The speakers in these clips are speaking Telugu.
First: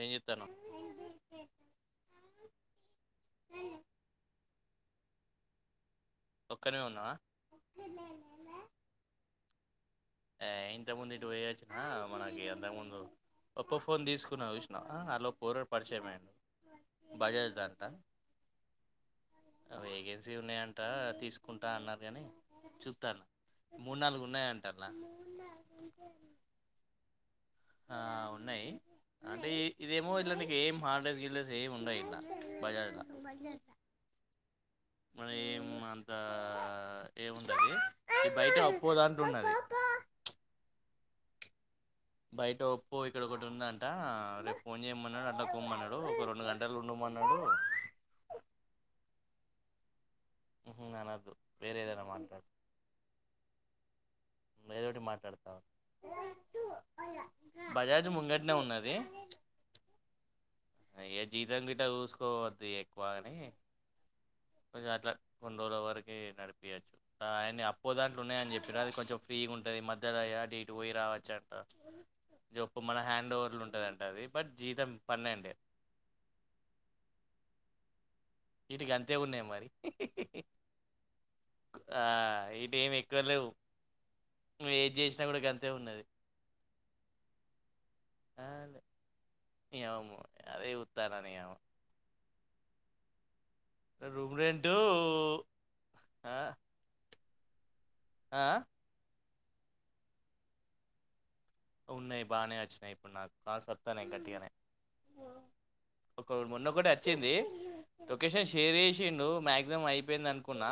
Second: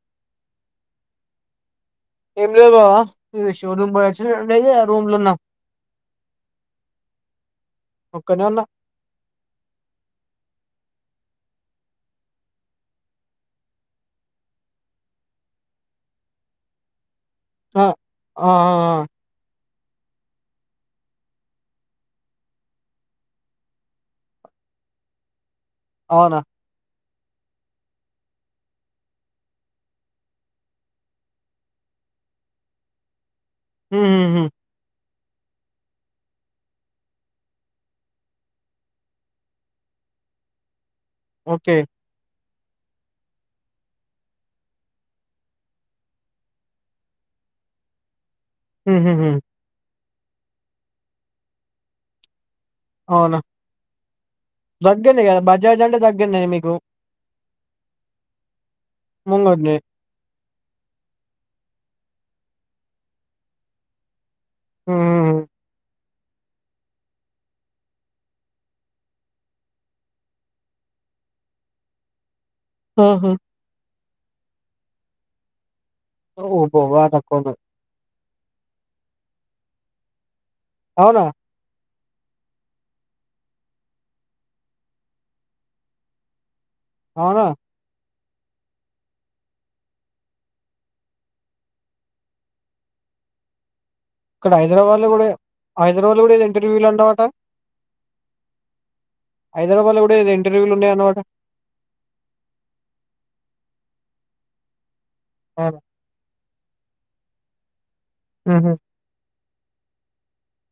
ఏం చేతన్నావ్ ఏం లేద్ బావ ఈ షోరూమ్ పోయోచ్చినా డైదే రూమ్ లో ఉన్నాం ఒక్కనీవే ఉన్నావ ఒక్కనే ఉన్నా ఏ ఇంత ముందు ఇటు పోయొచ్చిన మనకి అంతకు ముందు ఒప్పో ఫోన్ తీసుకున్న చూసిన వ అలో పోరాడు పరిచయం అయ్యిండు ఆ ఆ ఆ వేకెన్సీ ఉన్నాయంట తీసుకుంటా అన్నారు కాని చూతాను మూడు నాలుగు ఉన్నాయంట ల అవునా ఆ ఉన్నాయి అంటే ఇ ఇదేమో ఇట్ల ఏం హార్డేస్ గిల్డెస్ ఏమి ఉండయి ఇట్లా బాజజ్ల హ మన ఏం అంత ఏముండది బయట అప్పో దాంట్లున్నది ఓకే బయట ఒప్పో ఇక్కడ ఒకటి ఉందంట రేపు ఫోన్ చేయమన్నాడు అడ్లా పోమ్మన్నాడు ఒక రెండు గంటలు ఉండమన్నాడు హు హు హుహు అనదు వేరే ఏదనా మాట్లాడు అవునా ఏదోటి దగ్గరనే కదా మాట్లాడతాం బజాజ్ అంటే దగ్గరనే మీకు బజాజ్ ముంగట్నే ఉన్నది ముంగట్నే అయ జీతం గు ఇంట కూూసుకోవద్ది ఇగ ఎక్కువగాని హ్మ్ కొంచట్లా హ్మ్ హ్మ్ కొన్నిరొలవరకి ఏ నడిపియ ఆయన అప్పో దాంట్లో ఉన్నాయని చెప్పిన అది కొంచెం ఫ్రీగా ఉంటది మధ్యలో ఏడ అటు ఇటు పోయి రావచ్చ అంట జప్పు మన ఆహా హ్యాండ్ఓవర్ల ఉంటుదంట అది బట్ జీతం పన్నేండే ఓ ఓ బా తక్కువుంది వీటికి అంతే ఉన్నాయి మరి అవునా ఆ ఇటు ఏమి ఎక్కువ లేవు నువు ఏం చేసినా కూడా గంతే ఉన్నది అవునా ఆ అవును అదే సుత్తానియా ఇక్కడ హైదరాబాద్ లో కూడా హైదరాబాద్ లో ఆ కూడా ఏ ఇంటర్వ్యూలు అన్నవట ఆ హైదరాబాద్ లో కూడా ఎదో ఇంటర్వ్యూలు ఉన్నాయి అన్నవట ఉన్నయి బానేే అచ్చినయ్ ఇప్పుడు నాకు కాల్స్ సొత్తనయ్ గట్టిగనే అవునా ఒక మొన్న కూడా వచ్చింది లొకేషన్ హ్మ్ షేర్ చేసిండు మ ఎగ్జామ్ అయిపోయింది అనుకున్నా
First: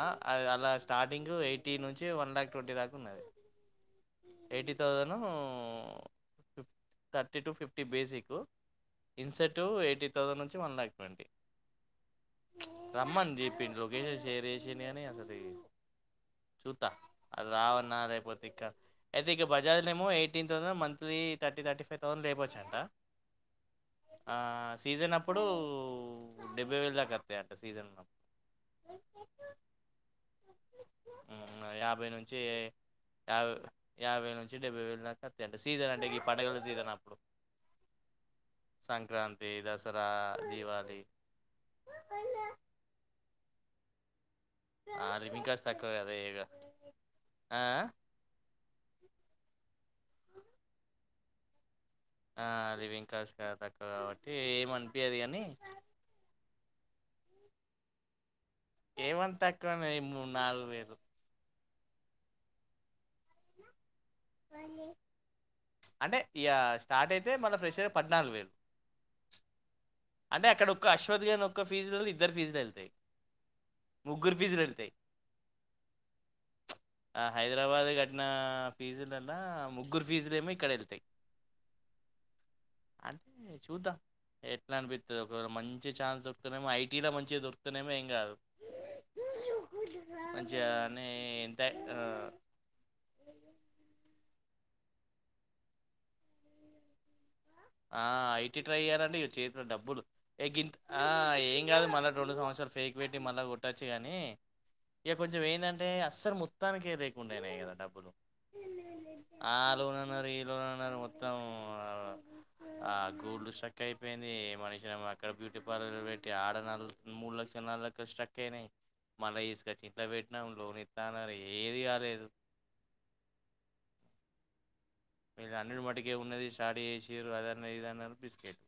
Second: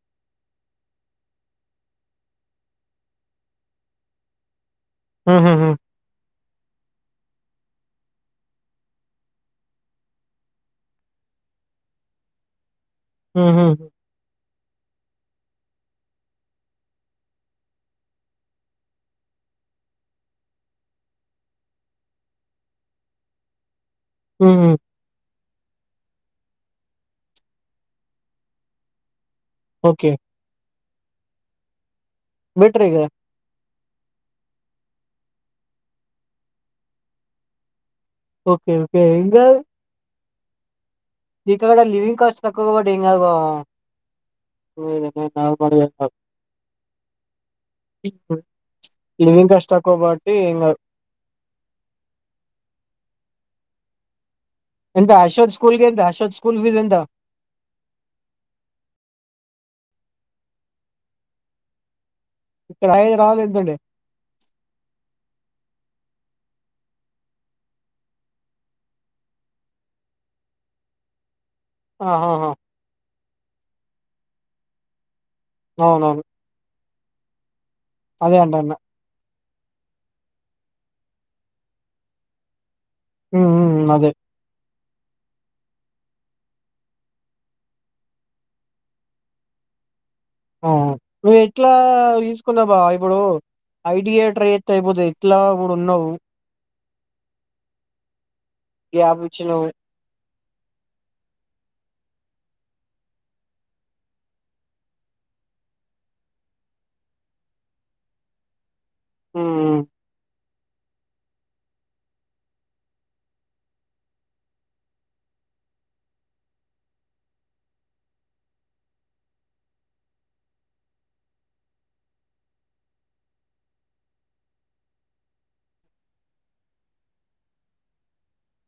అల్ల స్టార్టింగ్ ఎయిటీ నుంచి వన్ లాక్ ట్వంటీ దాకా ఉన్నది ఎయిటీ థౌజండ్ హహ ఫిఫ్ థర్టీ టు ఫిఫ్టీ బేసిక్ ఇన్సెట్ ఎయిటీ థౌసండ్ నుంచి వన్ ల్యాక్ ట్వంటీ రమ్మన్ హ్మ్ హ్మ్ జెప్పిన్రు లొకేషన్ షేర్ వేసిండు గానీ అసలీ చూత్తా అది రావన్నా లేకపోతే ఇక అయితే ఇక బజాజ్ ల ఏమో eighteen, monthly thirty thirty five thousand లేపోచ్చంట ఆ హ్మ్ హ్మ్ సీజన్ అప్పు అప్పుడూ డెబ్బై వేలు దాకా వస్తాయి అంట సీజన్లో ఓకే యాభై నుండి నుంచి బెటరే కదా యాభై యాబైవేల నుంచి డెబ్బైే వేలు దాక టండి సీజన్ అంటే ఈ పండుగల సీజన్ అప్పుడు ఓకే ఓకే సంక్రాంతి దసరా దివాళీ ఇకడకడా లివింగ్ కాస్ట్ తక్కువ పడి ఏం కాదు బావ ఆ లివింగ్ కాస్ట్ తక్కువ కదా ఇగ ఆ [unintelligible] లివింగ్ కష్టం. కాబట్టి ఇంగ ఆ లివింగ్ కాస్ గా తక్కువ కాబ ఎంత అర్షోద్ స్కూల్ కె ఎంత అషోద్ స్కూల్ ఫీజు ఎం త ఏమంత తక్కువనే మూడు నాలుగు వేలు ఇక్కడయేగా [unintelligible] ఎంతండి అంటే ఇగ స్టార్ట్ అయితే మన ఫ్రెష్ పద్నాలుగు వేలు అంటే అక్కడ ఒక్క అశ్వథ్ గని. ఫీజులలో ఇద్దరు ఆహాహా ఫీజులు వెళ్తాయి ముగ్గురు ఫీజులు వెళ్తాయి అవునవును ఆ హైదరాబాద్ నా అదే అంటన్న ఫీజులన్ నా ముగ్గురు ఫీజలేమో ఇక్కడెళ్తయి ఉమ్ ఉమ్ చూద్దా అదే ఏ ట్లా అనిపిత్తది ఒకవేళ మంచి ఛాన్స్ దొరుకుతేనేమో ఐ టీ లో మంచిగా దొరుకుతెనేమో ఏం కాదు ఆ నువ్వు ఎట్లా తీసుకున్నావు బావా ఇప్పుడు ఐ టీ యే ట్రై ఎతే అయిపోత్తై ఇట్లా ఇప్పుడు ఉన్నావు ఆ ఐ టి ట్రై చెయ్యాలంటే గ్యాప్ ఇగ చేతిలో ఇచ్చినవు డబ్బులు ఏ గింత్ ఆ ఏం కాదు మళ్ళా రొండు సంవత్సరాలు ఫేక్ పెట్టి మళ్ళా కొట్టొచ్చు కానీ ఇక కొంచెం ఏందంటే అస్సలు మొత్తానినికి లేకుండయినాయి కదా డబ్బులు ఉమ్ ఆలూనన్నారు ఏ ఇత్తదన్నారు మొత్తం ఆ ఆ గోల్డ్ స్ట్రక్ అయిపోయింది, మనిషిన అక్కడ బ్యూటీ పార్లర్ పెట్టి ఆడ నగు మూడు లక్షలు నాలుగు లక్షలు స్ట్రక్ అయినాయి, మళ్ళీ తీసుకొచ్చి ఇంట్లా పెట్టినాము లోన్ ఇస్తా అన్నారు ఏది కాలేదు. వీళ్ళ అన్నిటి మటుకే ఉన్నది స్టార్ట్ చేసిరు అదన్న ఇదన్నారు బిస్కెట్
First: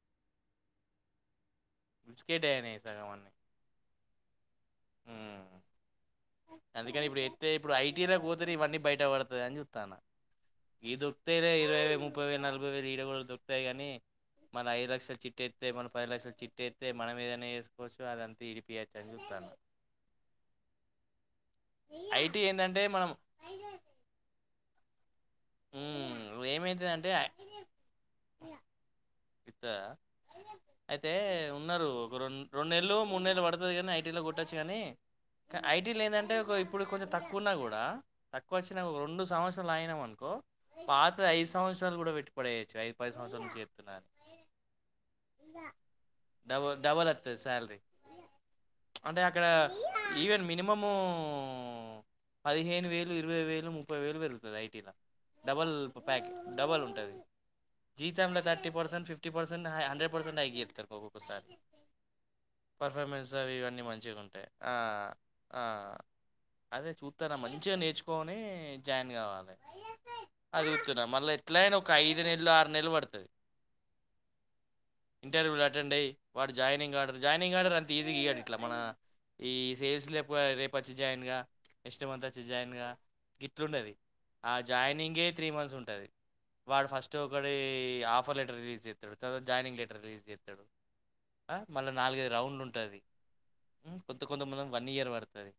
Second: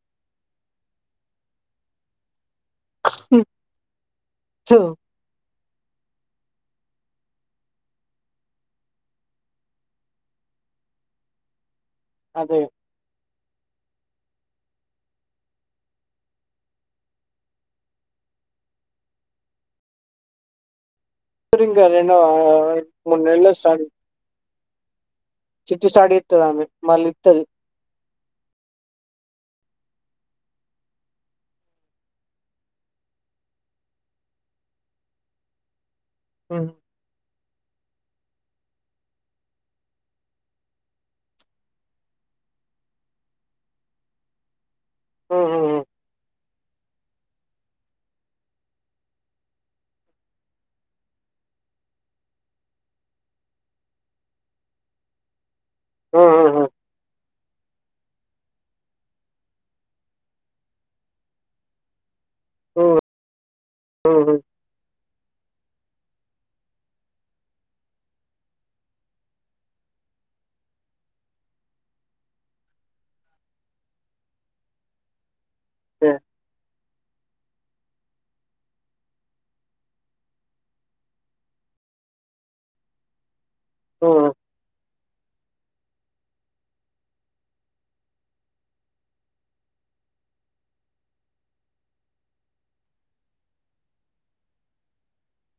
బిస్కెట్నే చూ అందుకని ఇప్పుడు ఏత్తే ఇప్పుడు ఐ టీ అనే ‌పోతరు ఇవన్నీ బయట పడుతాయి అని చూత్తాన్నా ఏదో తేనే ఇరవై ముప్పై వేలు అదే నలభై వేలు ఈడ గూడ దొ తాయి కానీ మన ఐదు లక్షల చిట్ ఏత్తే మన పది లక్షల చిట్ ఏతైతే మనం ఏదైనా చేసుకోవచ్చు అదంతా ఇడిపియచ్చ్చు అని చెప్తానా సరకారు ఎన్న మనం మూడు నెలల్లో స్టాలు చిట్టీ స్టార్ట్ ఉమ్, చేత్తదామె మళ్ళీ ఏమైతుందంటే ఇత్తది అయితే ఉన్నారు ఒక రండు రెండు నెలలు మూడు నెలలు పడుతది కానీ ఐటీలో కొట్టొచ్చు కానీ ఐ ఇ లేదంటే ఒక ఉమ్ ఇప్పుడు కొంచం తక్కు తక్కున్నా కూడా తక్కువ వచ్చినాక ఒక రెండు సంవత్సరాలు అయినా అను కు పాత ఐదు సంవత్సరాలు కూడా పెట్టు పడేయొచ్చు ఐదు పది సంవత్సరాలు చెప్తున్నా మ్ మ్ డబల్ డబల్ వస్తుంది శాలరీ, అంటే అక్కడ ఈవెన్ మినిమము పదిహేను వేలు ఇరవై వేలు ముప్పై వేలు పెరుగతాది ఐటీలో డబల్ ప్యాకెట్ ఉహు ఉహు డబల్ ఉంటది జీతమలో thirty percent fifty percent hundred percent hike చెప్తారు ఒక ఒకసారి ఉహు పర్ఫార్మెన్స్ అవి ఇవన్నీ మంచిగా ఉహు ఉంటాయి ఆ అ అదే చూస్తాను మంచిగా నేర్చుకొని జాయిన్ కావాలి అది కూతున్నా మళ్ళీ ఎట్లా అయినా ఒక ఐదు నెలలు ఆరు నెలలు పడుతది, ఇంటర్వ్యూలు అటెండ్ అయ్యి వాడు జాయినింగ్ ఆర్డర్, జాయినింగ్ ఆర్డర్ అంత ఈజీ ఇడు ఇట్లా మన ఈ సేల్స్ేపు రేపు వచ్చి జాయిన్ గా నెక్స్ట్ మంత్ వచ్చి జాయిన్ గా గిట్లుండేది ఉహు ఆ జాయినింగే త్రీ మంత్స్ ఉంటది, వాడు ఫస్ట్ ఒకటి ఆఫర్ లెటర్ రిలీజ్ చేస్తాడు, చదవాత జాయినింగ్ లెటర్ రిలీజ్ చేస్తాడు, అ మళ్ళీ నాలుగైదు రౌండ్ ఉంటుంది మ్ కొంత కొంతమంది వన్ ఇయర్ పడుతది,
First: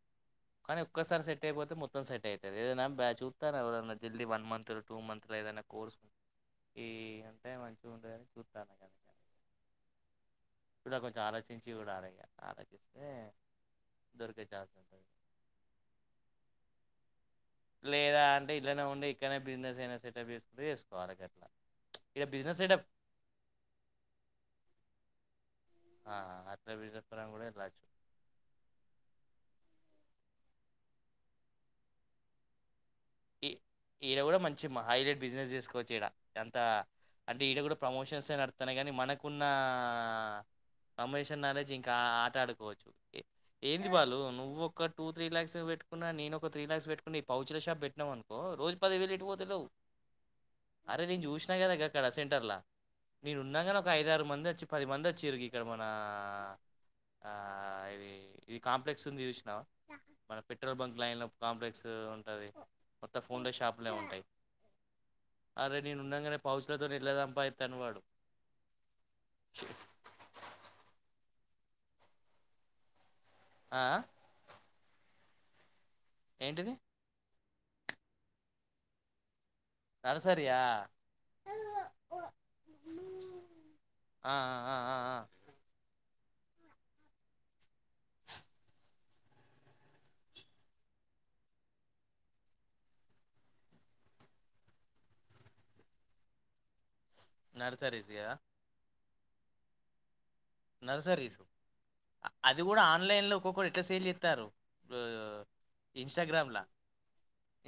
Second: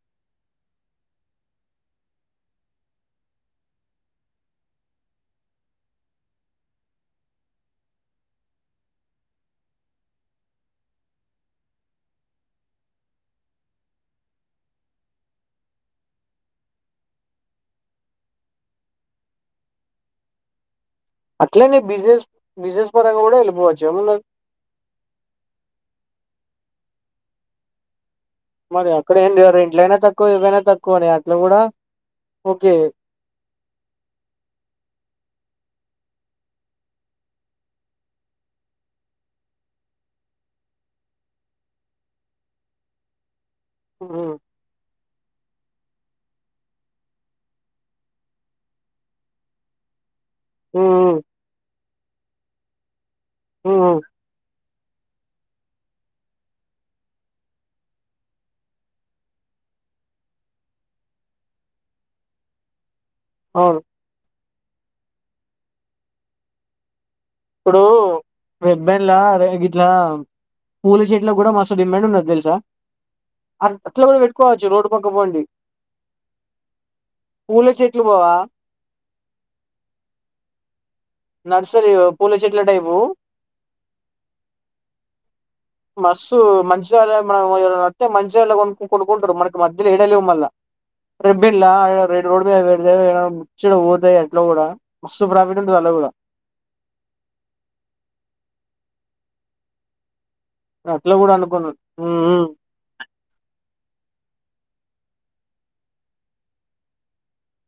కానీ ఒక్కసారి సెట్ అయిపోతే మొత్తం సెట్ అవుతుంది ఏదనా బ చూతాను ఎవరనా జల్ది వన్ మంత్లో టూ మంత్లో ఏదైనా కోర్సు, ఈ అంటే మంచిగా ఉండేని చూట్టాను కద, ఇ కొంచెం ఆలోచించి కూడా అ ఆలోచిస్తే దొరికేచ్చసి ఉంటుంది. లేదా అంటే ఇట్లానే ఉండే ఇక్కడనే బిజినెస్ అయినా సెటప్ చేసుకుంటే చే అట్లనే బిజినెస్ బిజినెస్ పరంగా కూడా వెళ్ళిపోవచ్చు ఏమనా ఆ అట్ట విజయపురం కూడా రావచ్చు మరి అక్కడ ఏంటి మరి ఇట్లైనా తక్కువ ఇవైనా తక్కువ అని అట్లా గుడా ఓకే ఇ ఈడ గుడా మంచి హైలైట్ బిజినెస్ చేసుకోవచ్చు ఈడ ఎంత అంటే ఈడ గూడ ప్రమోషన్స్ నడుతున్నాయి కానీ మనకున్నా అంమేషన్ నాలెడ్జ్ ఇంకా ఆట ఆడుకోవచ్చు ఏంది బాలు హ్మ్ నువ్వొక టూ త్రీ లాక్స్ పెట్టుకున్నా నేను ఒక త్రీ లాక్స్ పెట్టుకు ఈ పౌచ్ ల షాప్ పెట్ అనుకో రోజు పది వేలు ఎటుపోతదో అరే హ్మ్ నేన్ జూశ్న గదా గం నెట్ సెంటర్ లా నేను ఉన్నగానే ఒక హ్మ్ ఐదారు మంది వచ్చి పది మంది వచ్చిరు ఇక్కడ మనా ఆ ఇది ఇది కాంప్లెక్స్ ఉంది చూసినావా మన పెట్రోల్ బంక్ లైన్లో కాంప్లెక్స్ ఉంటది మొత్తం ఫోన్ల అవును షాపులే ఉంటాయ్ అరే నేను ఉన్నంగానే పౌచ్లతోనే ఎట్ల సం ఇప్పుడు వెబెన్లా గిట్లా పూల చెట్ల గూడా మస్త్ డిమాండ్ ఉన్నది తెలుసా అ ఆ అట్ల గూడా పెట్టుకోవచ్చు రోడ్డు పక్క బండి ఏంటిది పూల చెట్లు బావా సరసర్ నర్సరీ పూల చెట్ల టైపు ఆ ఆ ఆ ఆ ఆ. మస్ మస్త్ మంచి [unintelligible] మంచిజ ఎలో గమ్ కొనుకుంటారు మనకి మధ్యలో లేడ లేవు మళ్ళీ రేపు బి ర రోడ్ మీద పెడ ముచ్చ పోతాయి అట్లా కూడా మస్తు ప్రాఫిట్ ఉంటుంది అలా కూడా నర్సరీస్గా అట్లా కూడా నర్సరీస్ అనుకున్నా హ్మ్ హ్మ్ అది కూడా ఆన్లైన్ లో ఒక్కొక్కరు ఎట్టలా సేల్ ఇస్తారు ఇంస్టాగ్రామ్లా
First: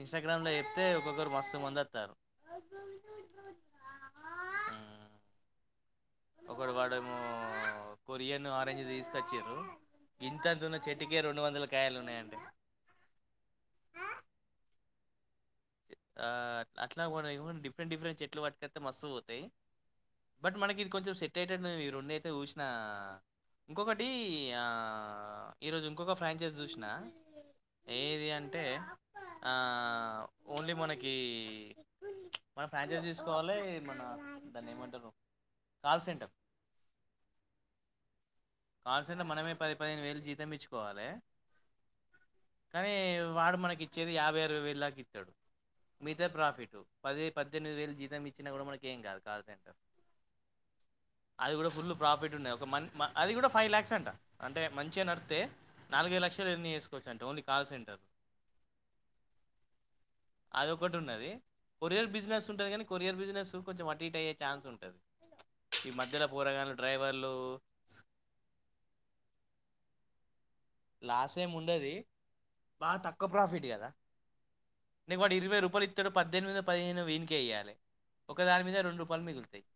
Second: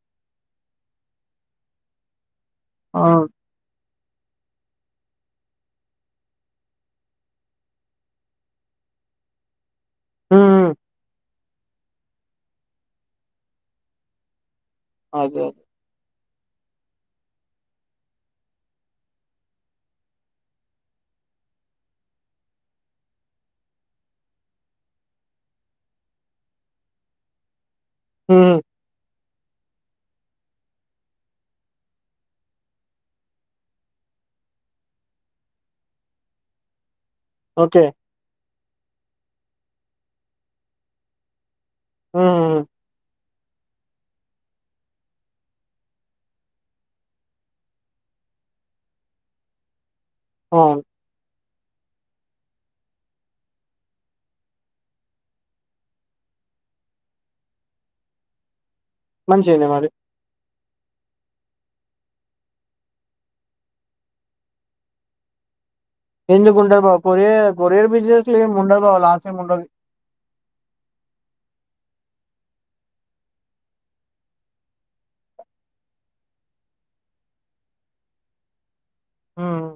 ఇంస్టాగ్రామ్ లో చెప్తే ఒక్కొక్కరు మస్తు మందస్తారు ఆ ఒకడు వాడేమో కొరియన్ ఆరెంజ్ తీసుకొచ్చారు హ్మ్ హ్మ్. ఇంతంతన్న చెట్కే రెండు వందల కాయలున్నా అద అట్లా డిఫరెంట్ డిఫరెంట్ చెట్లు పటుకతే మస్తు పోతాయి బట్ మనకి ఇది కొంచెం సెట్ అయిటట్టు ఈ రెండు అయితే చూసినా ఇంకొకటి ఈరోజు ఇంకొక ఫ్రాంచైజ్ చూసిన ఏది హ్మ్ హ్మ్. అంటే ఆ ఓన్లీ మనకి మనం ఫ్రాంచైజీ తీసుకోవాలి మన దాన్ని ఏమంటారు కాల్ సెంటర్ ఓకే కాల్సంట మనమే పది పదిహేను వేలు జీతం ఇచ్చుకోవాలి హ్మ్ హ్మ్. కావి వాడు మనకి ఇచ్చేది యాభై అరవై వేలు లాకి ఇస్తాడు మిగతా ప్రాఫిట్ పది పద్దెనిమిది వేలు జీతం ఇచ్చినా కూడా మనకి ఏం కాదు కాల్ సెంటర్ అవును అది కూడా ఫుల్ ప్రాఫిట్ ఉన్నాయి ఒక మ అది కూడా ఫైవ్ ల్యాక్స్ అంట అంటే మంచిగా అని అడితే నాలుగైదు లక్షలు ఎర్నీ చేసుకోవచ్చు అంట ఓన్లీ కాల్స్రంటర్ మంచి అయినా మరి అది ఒకటి ఉన్నది కొరియర్ బిజినెస్ ఉంటది కానీ కొరియర్ బిజినెస్ కొంచెం అటీట్ అయ్యే ఛాన్స్ ఉంటుది ఈ మధ్యలో పూరగానే డ్రైవర్లు బిజినెస్ ముండవ లాస్ ముండది లాస్ ఏమి ఉండది బాగా తక్కువ ప్రాఫిట్ కదా ఇం వాటి ఇరవై రూపాయలు ఇత్తడు పద్దెనిమిది మీద పదిహేను వీనిక వెయ్యాలి ఒక దాని మీద రెండు పల్మిగుత హ్మ్.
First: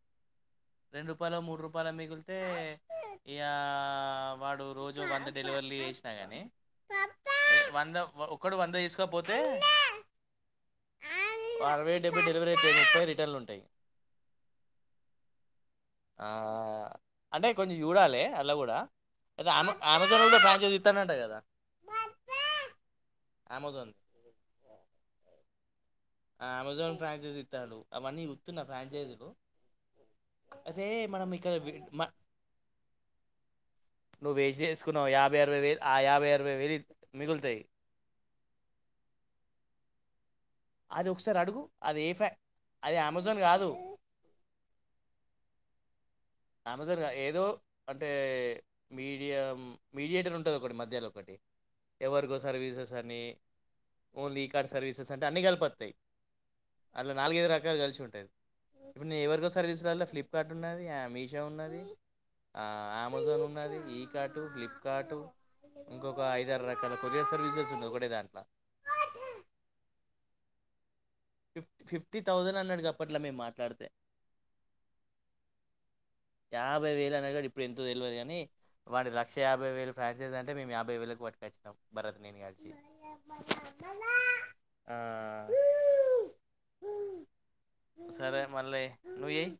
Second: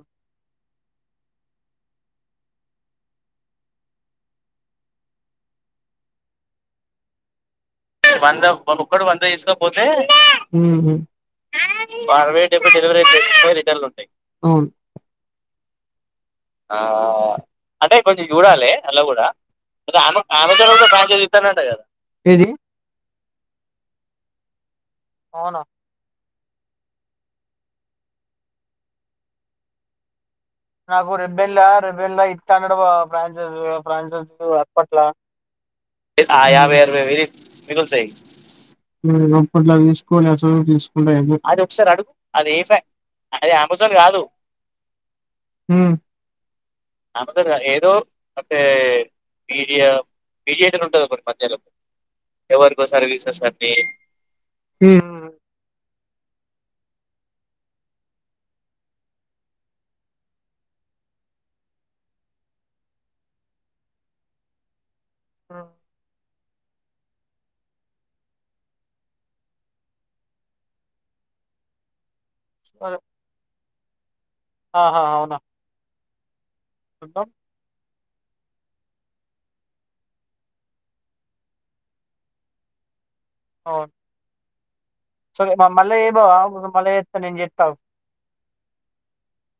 రెండు రూపాయలు మూడు రూపాయల మిగిలితే ఇయా వాడు రోజు వంద డెలివరలీ కినగాని వంద ఒక్కడు వంద తీసుకోపోతేరవైడైపు అరవై డెబ్బై అవుతాయి డెలివరీ ముప్పై ఉంటాయి రిటర్న్లు ఉంటాయివును ఆ అంటే కొంచెం చూడాలి అలా అయితే అమె కూడామె అమెజాన్ కూడా ఆమె ఫ్రాంచైజ్ ఇస్తానంట సాస్తానంట కదా ఏది అమజన్ అవునా ఆ అమెజాన్ ఫ్రాంచైజ్ ఇస్తాడు అవన్నీ గుర్స్తున్న ఫ్రాంచైజ్లు నాకు రెబెన్లా రెబెన్ ఇస్త అన్నడ ఫైజ ఫజ నువ్వు వేస్ట్ అప్పట్లా చేసుకున్నావు యాభై అరవై వేలు ఆ వేలు యాభై అరవై మిగులుతాయి మితాయి అట్లా కూలెస్ మ్మ్ అది హుం ఒకసారి అడుగు ఇంగ అది ఏ ఫ్యా ఏంది అది అమెజాన్ కాదు హ్మ్ అమెజాన్గా ఏదో అంటే మీడియం మీడియా మీడియేటర్ ఉంటుంది ఒకటి మధ్యలో ఒకటి ఎవరికో ఎవరికో సర్వీసెస్ అని అన్ని ఓన్లీ ఈ కార్ట్ సర్వీసెస్ అంటే ఉమ్ అన్నీ కలిపస్తాయి అట్లా నాలుగైదు రకాలు కలిసి ఉంటుంది ఇప్పుడు నేను ఎవరికోసారి తీసుినలో ఫ్లిప్కార్ట్ ఉన్నది మీచ విషా ఉన్నది అమెజాన్ ఉన్నది ఈ కార్ట్ ఫ్లిప్ కాట్టు ఉమ్ ఇంకొక ఐ ఇదే రకరకాల కొరియర్ సర్వీసెస్ ఉంది ఒకటే దాంట్ల ఫిఫ్టీన్ టీ థౌజండ్ అన్నాడు గోపాల్ అప్పట్లా మేము మాట్లాడితే ఆహా అవునా యాభైే చూద్దాం వేలన్నాడుగ ఇప్పుడు ఎంతొ తెలివదిగా నీ వాడి లక్ష యాభై వేలు ఫ్రాసైజ్ అంటే మేము యాభై వేలకు పట్టుకచ్చినాం భరత్ నేను కల్సి అవున్ సరే మ మళ్ళీ ఎమో నువు ఆగు ఇగ మళ్ళీ ఎత్తను నేను చేత్త ఆగు సరే మళ్ళీ నువ్వు చెయ్